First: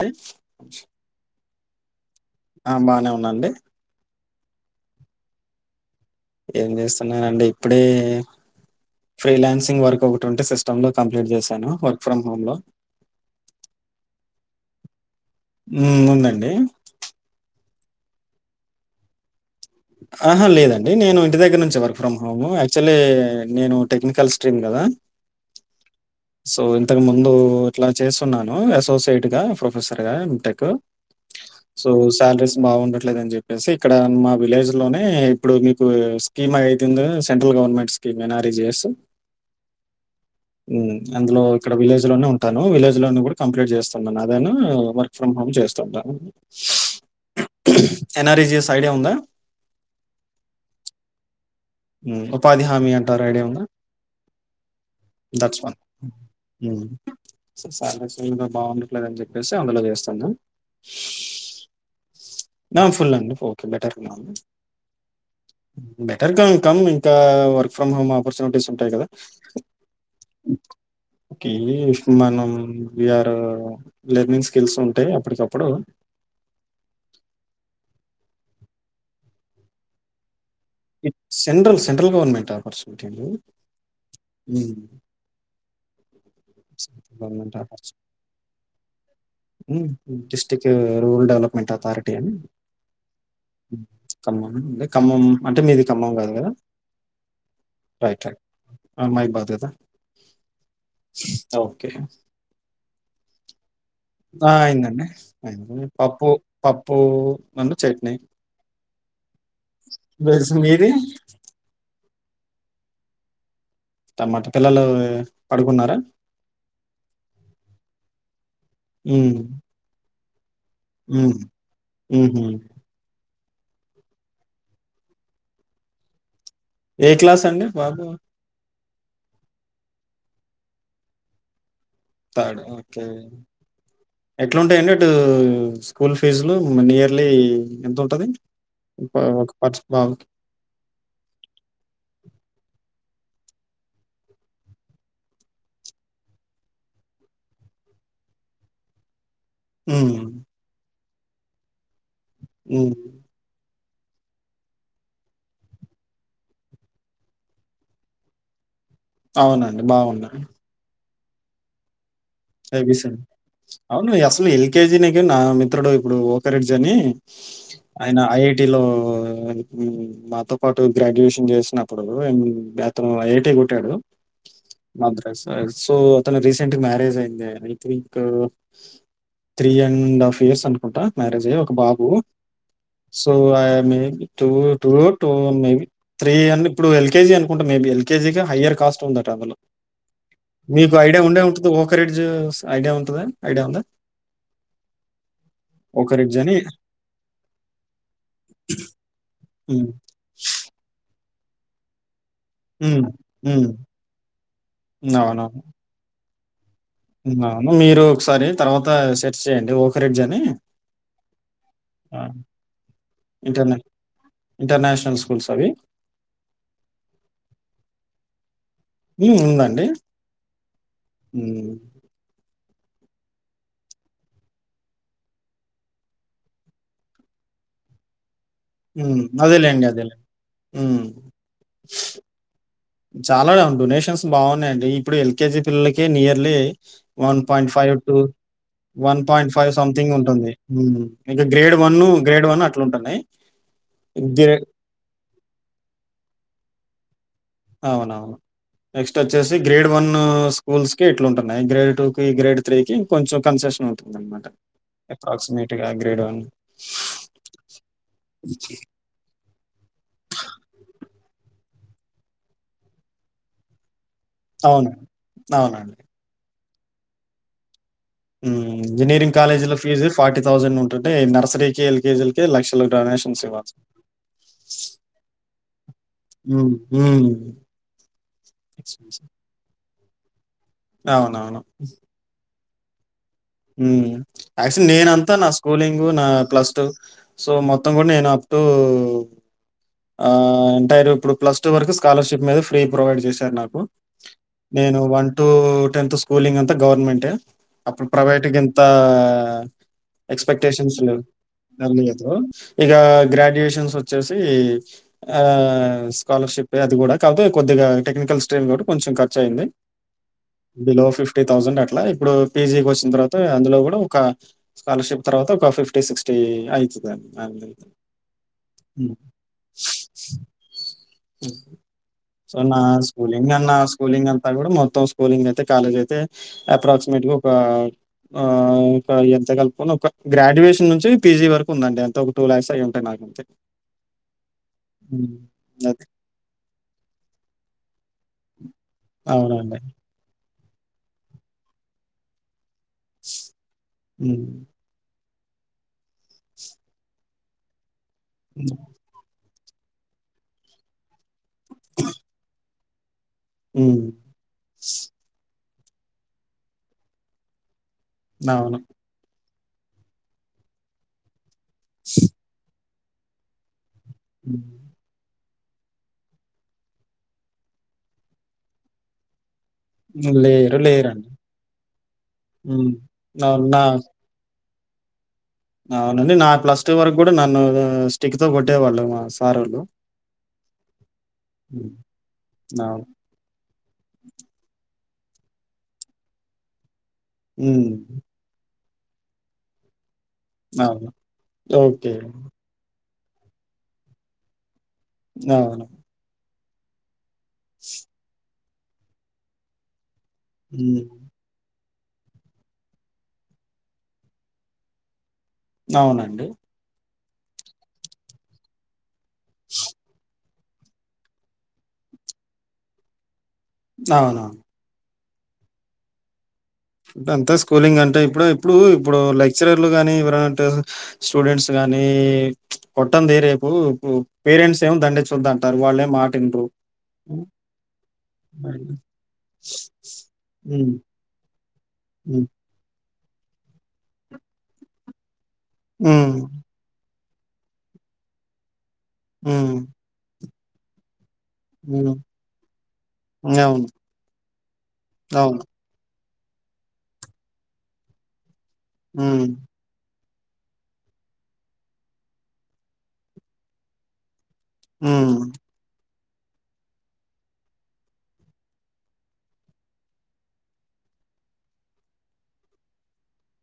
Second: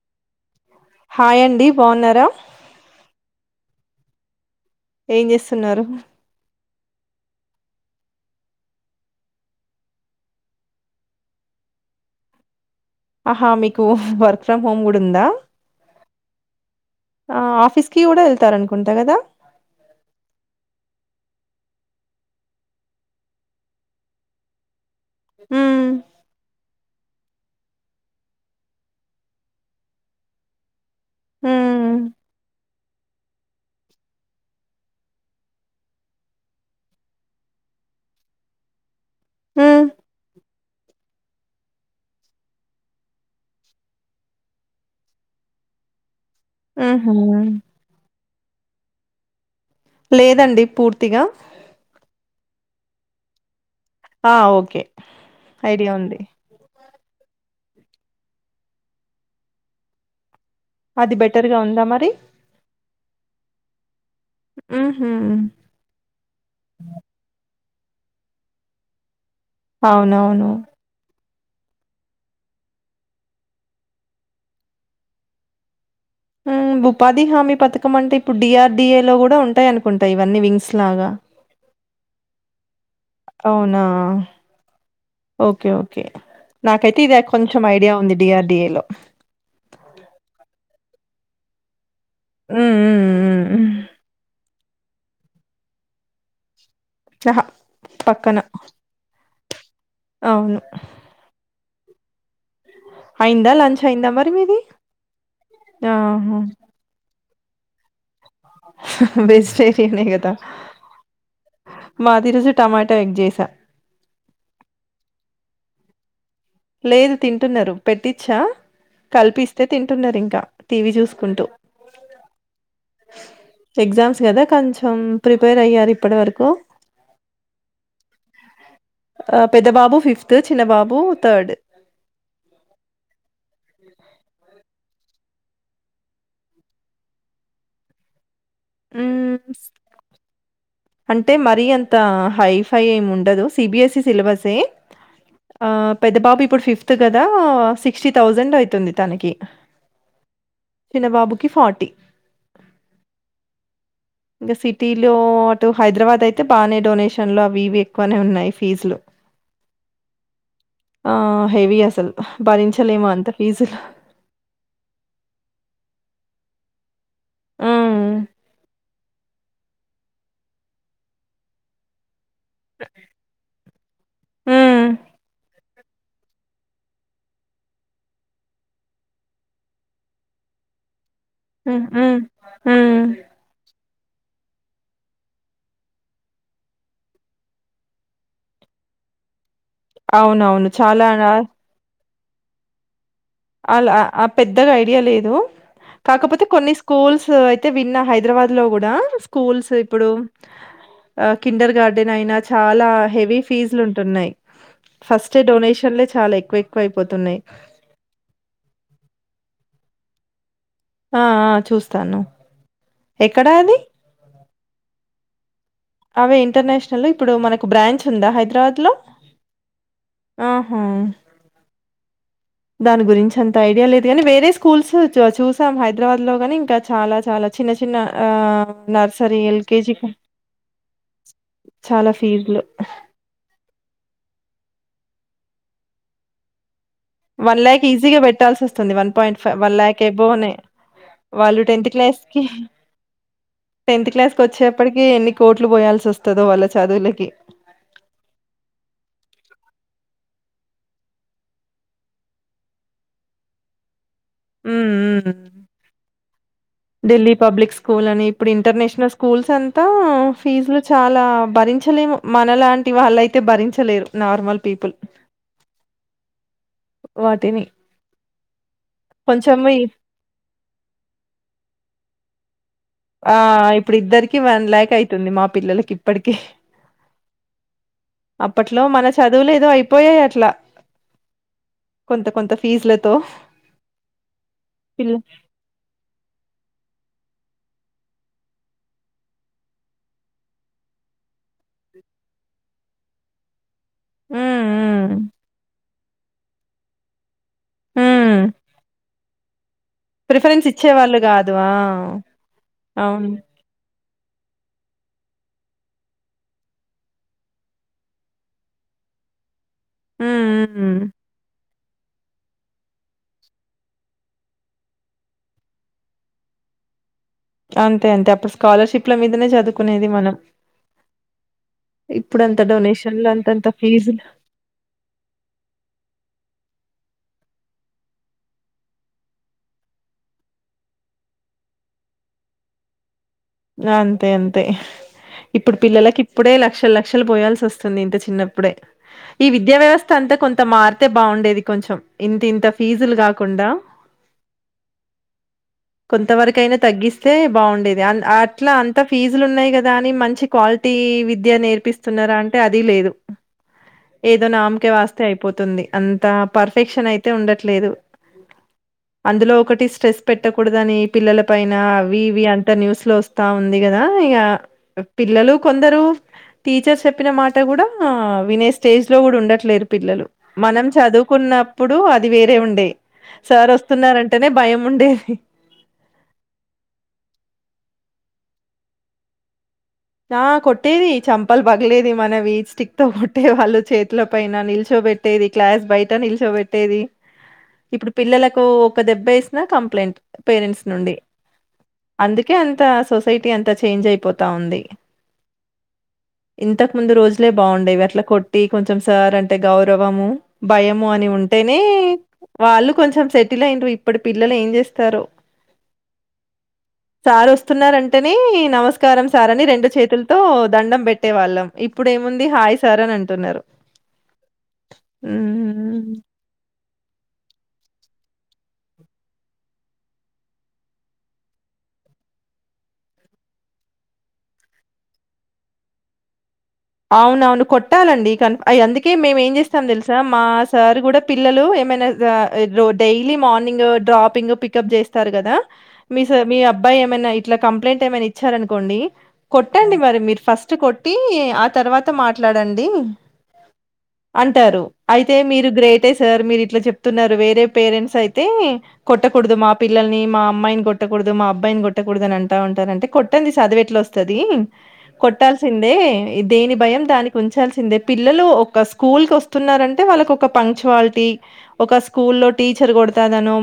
అ hi అండి బాగున్నారు ఆ బానే ఉన్నాండి ఏం చేస్తున్నారు ఏం చేస్తున్ననండి ఇప్పుడే ఫ్రీలాన్సింగ్ వర్క్ ఒకటి ఉంటే సిస్టమ్ లో కంప్లీట్ చేశాను వర్క్ ఫ్రమ్ హోమ్ లో ఆహా మీకు వర్క్ ఫ్రమ్ హోమ్ కూడా ఉందా ఉ ఉందండి కి కూడా వెళ్తారు అనుకుంటా కదా ఆహా లేదండి నేను ఇంటి దగ్గర నుంచి వర్క్ ఫ్రమ్ హోమ్ యాక్చువల్ నేను టెక్నికల్ స్ట్రీమ్ కదా హ్మ్మ్ సో ఇంతకు ముందు ఇట్లా చేస్తున్నాను అసోసియేట్ గా ప్రొఫెసర్ గా ఎం టెక్ సో హ్మ్. సాలరీస్ బాగుండట్ లేదని చెప్పేసి ఇక్కడ మా విలేజ్ లోనే ఇప్పుడు మీకు స్కీమ్ అ అయితుంది సెంట్రల్ గవర్నమెంట్ స్కీమ్ [unintelligible] హుమ్ ఉమ్ అందులో ఇక్కడ విలేజ్ లోనే ఉంటాను విలేజ్ లో కూడా కంప్లీట్ చేస్తున్నాను అదేనా వర్క్ ఫ్రమ్ హోమ్ చేస్తుంటాను ఉహూ ఎన్ఆర్‌ఈజీఎస్ ఐడియా ఉందా లేదండి పూర్తిగా ఉపాధి హామీ అంటారు ఐడియా ఉందా ఆ! ఓకే. దట్స్ వన్ ఐడియా ఉంది. సాలరీస్ అన్నీ బాగుండట్లేదని చెప్పేసి అందులో చేస్తాము అది బెటర్ గా ఉందా మరి డ్యాం ఫుల్ అండి బెటర్ గా ఉంది హుహు. బెటర్ గానే ఉంది ఇంకా వర్ ఫ్రమ్ హోమ్ ఆపర్చునిటీస్ ఉంటాయి కదా అవునవును ఒకే మనం విఆర్ ఓ లెర్నింగ్ స్కిల్స్ ఉంటె అప్పటికప్పుడు ఉపాధి హామీ పథకం అంటే ఇప్పుడు డిఆర్డీఏ లో కూడా ఉంటాయి అనుకుంటాయి ఇవన్నీ వింగ్స్ లాగా. ఇ సెంట్రల్ సెంట్రల్ గవర్నమెంట్ ఆపర్చునిటీ అవునా? ఓకే ఓకే నాకైతే సెంట్రల్ ఇది కొంచెం ఐడియా ఉంది డిఆర్డిీఏలో హ్మ్మ్ డిస్టిక్ రూరల్ డెవలప్మెంట్ అథారిటీ అని హ్మ్. హ్మ్. హ్మ్. హ్మ్మ్ ఖమ్మం ఖమ్మం లో అంటే మీది ఖమ్మం కాదా ఆహ పక్కన మైబాద్ అవును ఒకే అయ్యిందా లంచ్ అయిందా మరి ఆ మీది? అయింది అండి ఐంది పప్పు ఆహా! పప్పు అండ్ చట్నీ వెజిటేరియనే కదా వెజ్ మీది మాది ఈరోజు టమోటోఎగ్ చేసా టమాటా పిల్లలు పడుకున్నారా లేదు తింటున్నారు పెట్టిచ్చా ఉమ్, కలిపిస్తే తింటున్నారు ఇంకా టీవీ ఉమ్, చూసుకుంటూ ఉమ్హు. ఎగ్జామ్స్ కదా కొంచెం ప్రిపేర్ అయ్యారు ఇప్పటివరకు ఏ క్లాస్ అండి బాబు ఆ పెద్ద బాబు ఫిఫ్త్ చిన్న బాబు థర్డ్ థర్డ్ ఎట్లాఉంటాయండి అటు స్కూల్ ఫీజులు నియర్లీ ఎంత ఉంటది ఒక మ్ పర్స్ బాబుకి అంటే మరి అంతా హైఫైవ్ఎం ఉం ఉండదు సీబీఎస్ఈ సిలబసేహ్ ఆ పెద్ద బాబు ఇప్పుడు ఫిఫ్త్ కదా సిక్స్టీ థౌసండ్ ఐతుంది తనకి ఉమ్ చిన్నబాబుకి ఫోర్టీ ఉమ్ ఇంకా సిటీలో అటు హైదరాబాద్ అయితే బానే డొనేషన్లు అవి ఇవి ఎక్కువనే ఉన్నాయ్ ఫీజులు అవునండి బాగున్నాయి ఆ హెవీ అసలు హెవీ భరించలేము సెండీ అంత ఫీజులు. అ అవును అసలు ఎల్. కే. జీ న నా మిత్రుడు ఇప్పుడు ఓక్రె డ్జ్ అని హ్మ్. ఆయన ఐఐటి లో మాతో పాటు గ్రాడ్యుయేషన్ చేసినప్పుడు వో మ్ అతను ఐఐటీ కొట్టాడు హ్మ్. మద్రాస్ సో అతను రీసెంట్ మ్యారేజ్ అదే I think three and half years అనుకుంటా మ్యారేజ్ అయి ఒక హ్మ్. బాబు హ్మ్. హ్మ్. So I am a two two two maybe బి త్రీ అ ఇప్పుడు ఎల్. కే. జీ అనుకుంటే మే బి ఎల్కేజీకె హయ్యర్ కాస్ట్ ఉందట అందులో అవునవును. మీకు చాలా ఐడియా ఉండే ఉంటది ఓక్రిడ్జ్ ఐడియా ఉంటుందా అలా ఆ పెద్దగా ఐడియా లేదు ఒక రిడ్జ్ కాకపోతే అని. కొన్ని స్కూల్స్ అయితే విన్నా హైదరాబాద్ లో కూడా స్కూల్స్ హ్మ్. ఇప్పుడు [inaudible] ఆ కిండర్ గార్డెన్ అయినా చాలా హ్మ్. హెవీ హ్మ్. ఫీజులు ఉంటున్నాయ్ ఫస్ట్ అవునవును. డొనేషన్లే చాలా ఎ ఎక్కువ అయిపోతున్నాయ్ సరే తర్వాత సెర్చ్ చేయండి ఓక్రిడ్జ్ అని ఆ ఆ చూస్తాను ఆహ్, ఎక్కడా ఇంటర్నే అది ఇంటర్నేషనల్ స్కూల్స్ అవి అవే ఇంటర్నేషనల్ ఇప్పుడు మనకు బ్రాంచ్ ఉందా హైదరాబాద్ లో హ్మ్. ఉందండి. ఆహా హ్మ్. దాని గురించి అంత ఐడియా లేదు కానీ వేరే స్కూల్స్ చ చూసాం హైదరాబాద్ లో గని ఇంకా చాలా చాలా చిన్న చిన్న ఆ హ్మ్. Nursery L. కే. అదేలెండి. జీ అదేలెండి. హ్మ్. చాలా ఫీజులు చాలా డొనేషన్స్ బాగున్నాయండి ఇప్పుడు ఎల్. కే. జీ పిల్లలకే nearly one point five two ఈజీగా పెట్టాల్సొస్తుంది. వన్ పాయింట్ ఫైవ్ సమ్‌థింగ్ ఉంటుంది ఎబోనే మ్ ఇంకా వాళ్ళు గ్రేడ్ వన్ గ్రేడ్ వన్ అట్లా ఉంటున్నాయి టెన్త్ క్లాస్ కి వచ్చేప్పటికి ఎన్ని కోట్లు పోయాల్సి వస్తాదో వాళ్ళ చదువులకి అవునవును. స్కూల్స్కి కి ఇట్లు ఉంటునయే గ్రేడ్ టూ కి గ్రేడ్ త్రీ కి కొంచెం కన్సేషన్ ఉం హ్మ్. హ్మ్. అప్రాక్సిమేట్ గా grade one Delhi public school అని ఇప్పుడు ఇంటర్నేషనల్ స్కూల్స్ అంతా ఫీజులు చాలా భారి చ లేము మనలాంటి వాళ్ళ అయితే భరించలేరు నార్మల్ అవును. పీపుల్ అవునండి. వాటిని ఇంజనీరింగ్ కొంచెం కాలేజీల ఈ ఫీజు ఫార్టీ థౌజండ్ ఉంటుంటె నర్సరీ ఎల్కేజీలికి లక్ష ఆఇప్పుడు ఇద్దరికీ వన్ లాక్ అయితుంది మా పిల్లలకి ఇప్పటికీ హ్మ్. హ్మ్. అప్పట్లో మన చదువులు ఏదో అయిపోయాయి అట్లా అవునవును కొంత కొంత ఫీజులతో హ్మ్మ్ యాక్చువల్ పిల్ల నేనంతా నా స్కూలింగ్ నా ప్లస్ టు సో మొత్తం కూడా నేను అప్ టు ఆ అంటె ఇప్పుడు ప్లస్ టూ వరకు స్కాలర్షిప్ మీద ఫ్రీ ప్రొవైడ్ చేశారు నాకు హ్మ్. నేను హ్మ్. వన్ టు టెన్త్ స్కూలింగ్ అంతా గవర్నమెంటె హ్మ్. ప్రైవేట్ గింత ప్రిఫరెన్స్ ఎక్స్పెక్టేషన్స్ ఇచ్చేవాళ్ళు లేవు గాదు. ఆ! నా మీద అప్పుడు ఇక అ అవును. గ్రాడ్యుయేషన్స్ వచ్చేసి ఆ స్కాలర్షిప్ అది కూడా కాపోతే కొద్దిగా టెక్నికల్ స్ట్రీమ్ కూడా కొంచెం ఖర్చు అయింది హ్మ్. హ్మ్. బిలో ఫిఫ్టీ థౌసండ్ అట్లా ఇప్పుడు పీజీకి వచ్చి తర్వాత అందులో కూడా ఒక స్కాలర్షిప్ తర్వాత ఒక ఫిఫ్టీ సిక్స్టీ అయీతుందిం అంతే అంతే అప్పుడు స్కాలర్షిప్ల మీదనే చదువుకునేది మనం ఇ సో నా స్కూలింగ్ అ నా స్కూలింగ్ అంతా కూడా మొత్తం స్కూలింగ్ అయితే కాలేజ్ అయితే అప్రాక్సిమేట్ గా ఒక ఆ ఎంత కలుపు కున్న ఒక గ్రాడ్యుయేషన్ నుంచి పీజీ వరకు ఉందండి అంత ఒక టూ ల్యాక్స్ అయ్య ఉంటాయి నాకు అంతే అంతే అంతే ఇప్పుడు అది. పిల్లలకి ఇప్పుడే లక్షల లక్షలు పోయాల్సి వస్తుంది ఇంత చి చిన్నప్పుడే ఈ అవునండి. విద్యా వ్యవస్థ అంతా కొంత మారితే బాగుండేది కొంచెం ఇంత ఇంత ఫీజులు కాకుండా హ్మ్. కొంతవరక అయినా తగ్గిస్తే బాగుండేది అ అట్లా హ్మ్. అంత ఫీజులు ఉన్నాయి కదా అని మంచి క్వాలిటీ విద్య నేర్పిస్తున్నారా అంటే అది లేదు హ్మ్. ఏదో నామ్ కే వాస్తే అయిపోతుంది అంత పర్ఫెక్షన్ అయితే ఉండట్లేదు అవును అందులో ఒకటి స్ట్రెస్ పెట్టకూడదని పిల్లల పైన అవి ఇవి అంతా న్యూస్ లో వస్తా ఉంది కదా ఇక హ్మ్. పిల్లలు కొందరు టీచర్ చెప్పిన మాట కూడా వినే స్టేజ్ లో కూడా ఉండట్ లేరు పిల్లలు లేరు మనం లేరండి. చదువుకున్నప్పుడు అది వేరే ఉండే హ్మ్. అవును. సార్ నా వస్తున్నంటేనే భయం ముండేది అవునండి నా ప్లస్ టూ వరకు కూడా నన్ను స్టిక్ తో కొట్టే వాళ్ళు మా సారోళ్ళు నా కొట్టేది చంపలు హ్మ్. పగలేది మన వీ స్టిక్ తో అవును. కొట్టేవాళ్ళు చేతుల పైన నిల్చోబెట్టి డేది క్లాస్ బయట నిల్చోబట్టేది హ్మ్. ఇప్పుడు పిల్లలకు ఒక దెబ్బై వేసిన కంప్లైంట్ పేరెంట్స్ అవును. నుండి ఓకే. అందుకే అంత సొసైటీ అంతా చేంజ్ అయిపోతా ఉంది ఆ ఇంతకు ముందు రోజులే బాగుండేవి అట్లా కొట్టి కొంచెం సార్ అంటే గౌరవము హ్మ్. భయము అని ఉంటే నే వాళ్ళు కొంచెం సెటిల్ అయిండ్రు ఇప్పుడు పిల్లలు ఏం చేస్తారు అవునండి సార్ వస్తున్నారంటేనే నమస్కారం సార్ అని రెండు చేతులతో దండం పెట్టే వాళ్ళం ఇప్పుడు ఏముంది హాయ్ సార్ అని అంటున్నారు హా హహుమ్మ్ అంతా స్కూలింగ్ అంటే ఇప్పుడు ఇప్పుడు ఇప్పుడు లెక్చరర్లు కాని ఎవర స్టూడెంట్స్ గాని అని కొట్టంది రేపు పేరెంట్స్ ఏమో దండించద్దంటారు వాళ్ళ ఏం మాటిండ్రు అవున అవును కొట్టాలండిన అందుకే మేము ఏం చేస్తాం తెలుసా మా హ్మ్. సార్ కూడా పిల్లలు ఏమైనా హ్మ్. డైలీ మార్నింగ్ డ్రాపింగ్ పికప్ చేస్తారు కదా మీ హ్మ్. మీ అబ్బాయి ఏమైనా ఇట్లా కంప్లైంట్ ఏమైనా ఇచ్చారనుకోండి హ్మ్. కొట్టండి మరి మీరు ఫస్ట్ ఫస్ట్ కొట్టి ఆ తర్వాత హ్మ్. మాట్లాడండి అవును. అంటారు అయితే అవును. మీరు గ్రేటెస్ట్ సార్ మీరు ఇట్లా చెప్తున్నారు వేరే పేరెంట్స్ అయితే హ్మ్. కొట్టకూడదు మా పిల్లల్ని మా అమ్మాయిని కొొట్టకూడదు మా అబ్బాయిని కొట్టకూడదు అని అంటా ఉంటారంటే కొట్టంది చదివు ఎట్లా వస్తుంది హ్మ్. కొట్టాల్సిందే దేని భయం దానికి ఉంచాల్సిందే పిల్లలు ఒక స్కూల్ కి వస్తున్నారంటే వాళ్ళకి ఒక ఫంక్చువాలిటీ ఒక స్కూ లో టీచర్ కొడతాదనో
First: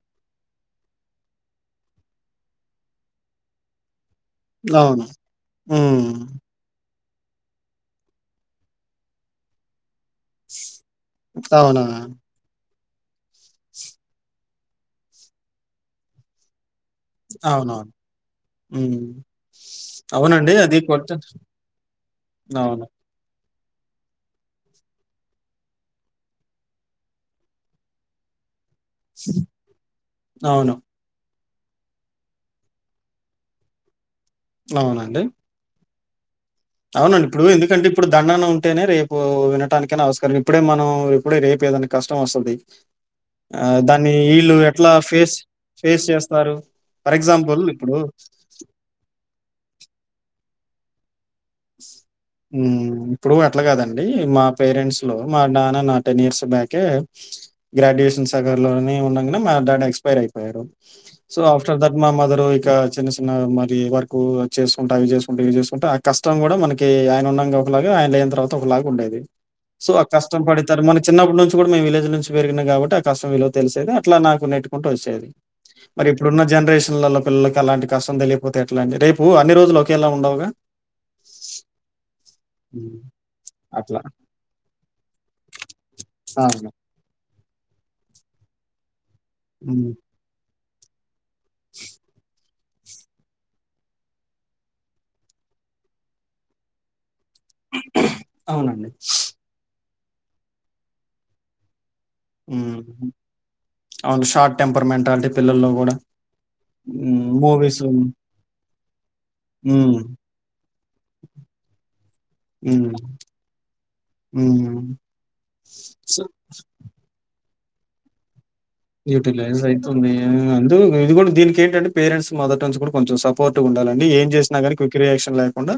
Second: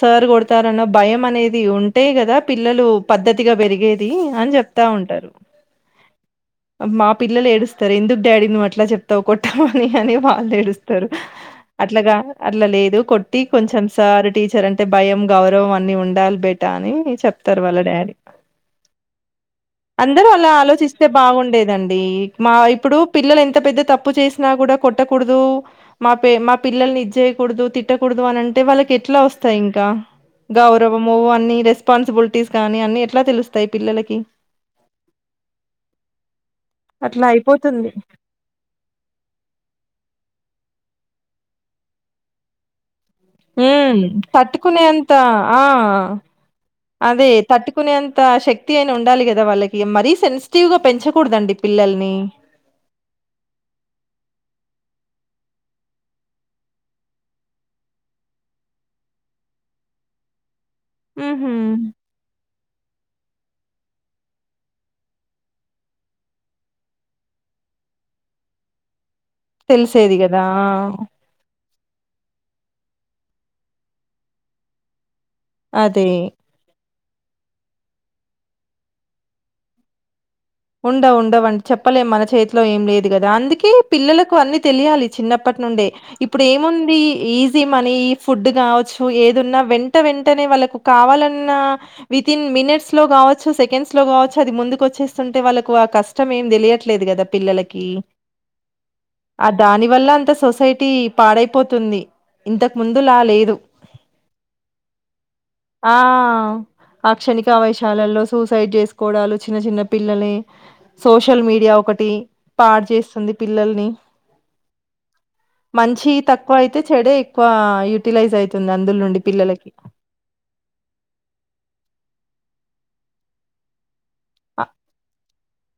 సార్ కొడతారనో భయం అనేది ఉంటే కదా పిల్లలు పద్ధతిగా పెరిగేది అని చెప్తా అవును. ఉంటారు హ్మ్. మా పిల్లలు ఏడుస్తారు ఎందుకు డాడీ నువ్వు అట్లా చెప్తావు కొట్టామని అని వాళు ఏడుస్తారు అవునా! అట్లాగా అట్లా లేదు కొట్టి కొంచెం సార్ టీచర్ అంటే భయం గౌరవం అన్ని ఉండాలి బట్ అని చెప్తారు వాళ్ళ అవునవును. డాడీ హ్మ్. అందరూ అలా అవునండి. అది ఆలోచిస్తే కొట్ట బాగుండేదండి మా అవును. ఇప్పుడు పిల్ల పిల్లలు ఎంత పెద్ద తప్పు చేసినా కూడా కొట్టకూడదు మా మా పిల్లల్ని ఇది చేయకూడదు తిట్టకూడదు అంటే వాళ్ళకి ఎట్లా వస్తాయి ఇంకా అవును. గౌరవం రెస్పాన్సిబిలిటీస్ కానీ అన్ని ఎట్లా తెలుస్తాయి పిల్లలకి అవునండి. అట్లా అవునండి ఇప్పుడు అయిపోతుంది. ఎందుకంటే ఇప్పుడు దండన ఉంటేనే రేపు వినటానికైనా అవస్కరం ఇప్పుడే మనం ఇప్పుడే రేపు ఏదైనా కష్టం వస్తుంది హ్మ్మ్ తట్టుకునే అంత ఫేస్, ఆ ఫేస్ చేస్తారు? ఫర్ అదే ఎగ్జాంపుల్ ఇప్పుడు తట్టుకునేంత శక్తి అయినా ఉండాలి కదా వాళ్ళకి మరీ సెన్సిటివ్ గా పెంచకు ఇప్పుడు అట్లా కాదండి మా పేరెంట్స్ మా నాన్న నా టెన్ ఇయర్స్ బ్యాక్ గ్రాడ్యుయేషన్ సగం లో ఉండగానే మా డాడ్ ఎక్స్పర్ ఎక్స్పైర్ ప్రతి అయిపోయారు సో హుహు. ఆఫ్టర్ దట్ మా మదర్ ఇక చిన్న చిన్న ఇది వరకు చేస్తుంటా అవి చేస్తుంటాయి ఇవి చేస్తుంటా కష్ట కష్టం కూడా మనకి ఆయన ఉన్నంగా ఒకలాగా ఆయన లేని తర్వాత ఒకలాగా ఉండేది సో ఆ తెలిసేది కష్టం గదా ఆ! పడతారు మన చిన్నప్పటి నుంచి కూడా మే విలేజ్ నుంచి పెరిగిన కాబటి ఆ కష్టం విలువ తెలిసేది అట్లా నాకు నెట్టుకుంటూ వచ్చేది అదే. మరి ఇప్పుడున్న జనరేషన్ ల పిల్లలకి ఎలాంటి కష్టం తెలిపోతే ఎట్లా అండి రేపు అన్ని రోజులు ఒకేలా ఉండవుగా ఉండవు ఉండవండి చెప్పలేం మన చేతి లో ఏం ఉమ్, లేదు కదా అందుకే అట్లా పిల్లలకు అన్ని తెలియాలి చిన్నప్పటి నుండే ఇప్పుడు అవును ఏముంది ఈ మనీ ఈ ఫుడ్ గా వస్తువు ఏదన్న ఉమ్, వెంట వెంటనే వాళ్ళకు కావాలన్నా వితిన్ మినిట్ లో కావచ్చు సెకండ్స్ లో కావచ్చు అది ముందుకు వచ్చేస్తుంటే వాళ్ళకు ఆ కష్టం ఏం తెలియట్లేదు కదా పిల్లలకి అవునండి ఆ దాని వల్ల అంత సొసైటీ పాడైపోతుంది ఇంతకు ఉమ్, ముందులా లేదు అవును షార్ట్ టెంపర్ మెంటాలిటీ పిల్లల్లో కూడా ఆ ఆ క్షణిక మూవీస్ అవేశాలలో సూసైడ్ చేసుకోవడాలు చిన్న చిన్న పిల్లలే సోషల్ మీడియా ఒకటి పాడు చేస్తుంది పిల్లల్ని మంచి తక్కువ అయితే చెడే ఎక్కువ యూటిలైజ్ అయి యూటిలైజ్ అయితుంది అందు ఇది కూడా దీనికి ఏంటంటే పేరెంట్స్ మదర్ టన్ కొంచెం సపోర్ట్ ఉండాలండి ఏం చేసినా అ కానీ క్విక్ రియాక్షన్ లేకుండా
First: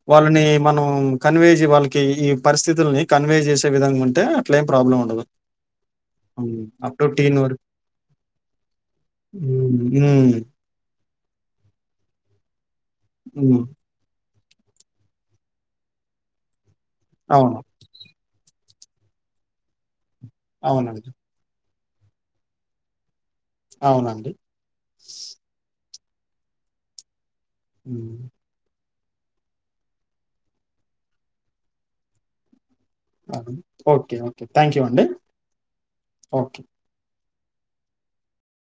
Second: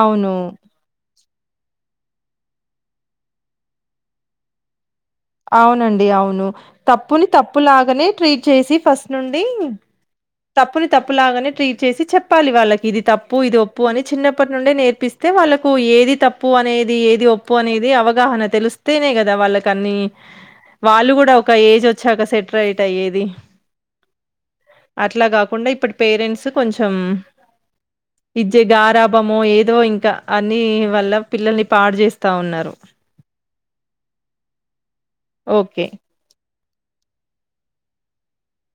అవును వాళ్ళని మనం కన్వే చే వాళ్ళకి ఈ పరిస్థితుల్ని కన్వే చేసే విధంగా ఉంటే అట్ల ఏం ప్రాబ్లం ఉండదు అవునండి అవును ఉమ్, తప్పు అప్ టు తప్పుని టీన్ వరకు తప్పు లాగానే ట్రీట్ చేసి ఫస్ట్ నుండి హ్మ్ హ్మ్. తప్పుని తప్పులాగానే ట్రీట్ చేసి చెప్పాలి వాళ్ళకి ఇది తప్పు ఇది హ్మ్. ఒప్పు అని చిన్న అప్పటి నుండే నేర్పిస్తే వాళ్ళలకు ఏది తప్పు అనేది ఏది ఒప్పు అవును. అనేది అవగాహన తెలుస్తు స్తేనే కదా వాళ్ళకి అన్ని అవునండి. వాళ్ళు కూడా ఒక ఏజ్ వచ్చాక సెట రైట్ అయ్యేది అవునండి. అట్లా కాకుండా, ఇప్పుడు పేరెంట్స్ కొంచెం. హ్మ్. ఇజే గరబ్. వామో! ఏదో ఇంకా అన్ని వల్ల పిల్లల్ని పాడు చేస్తా ఉన్నారు. హలో. Okay, okay. థ్యాంక్యూ అండి. ఓకే. ఓకే.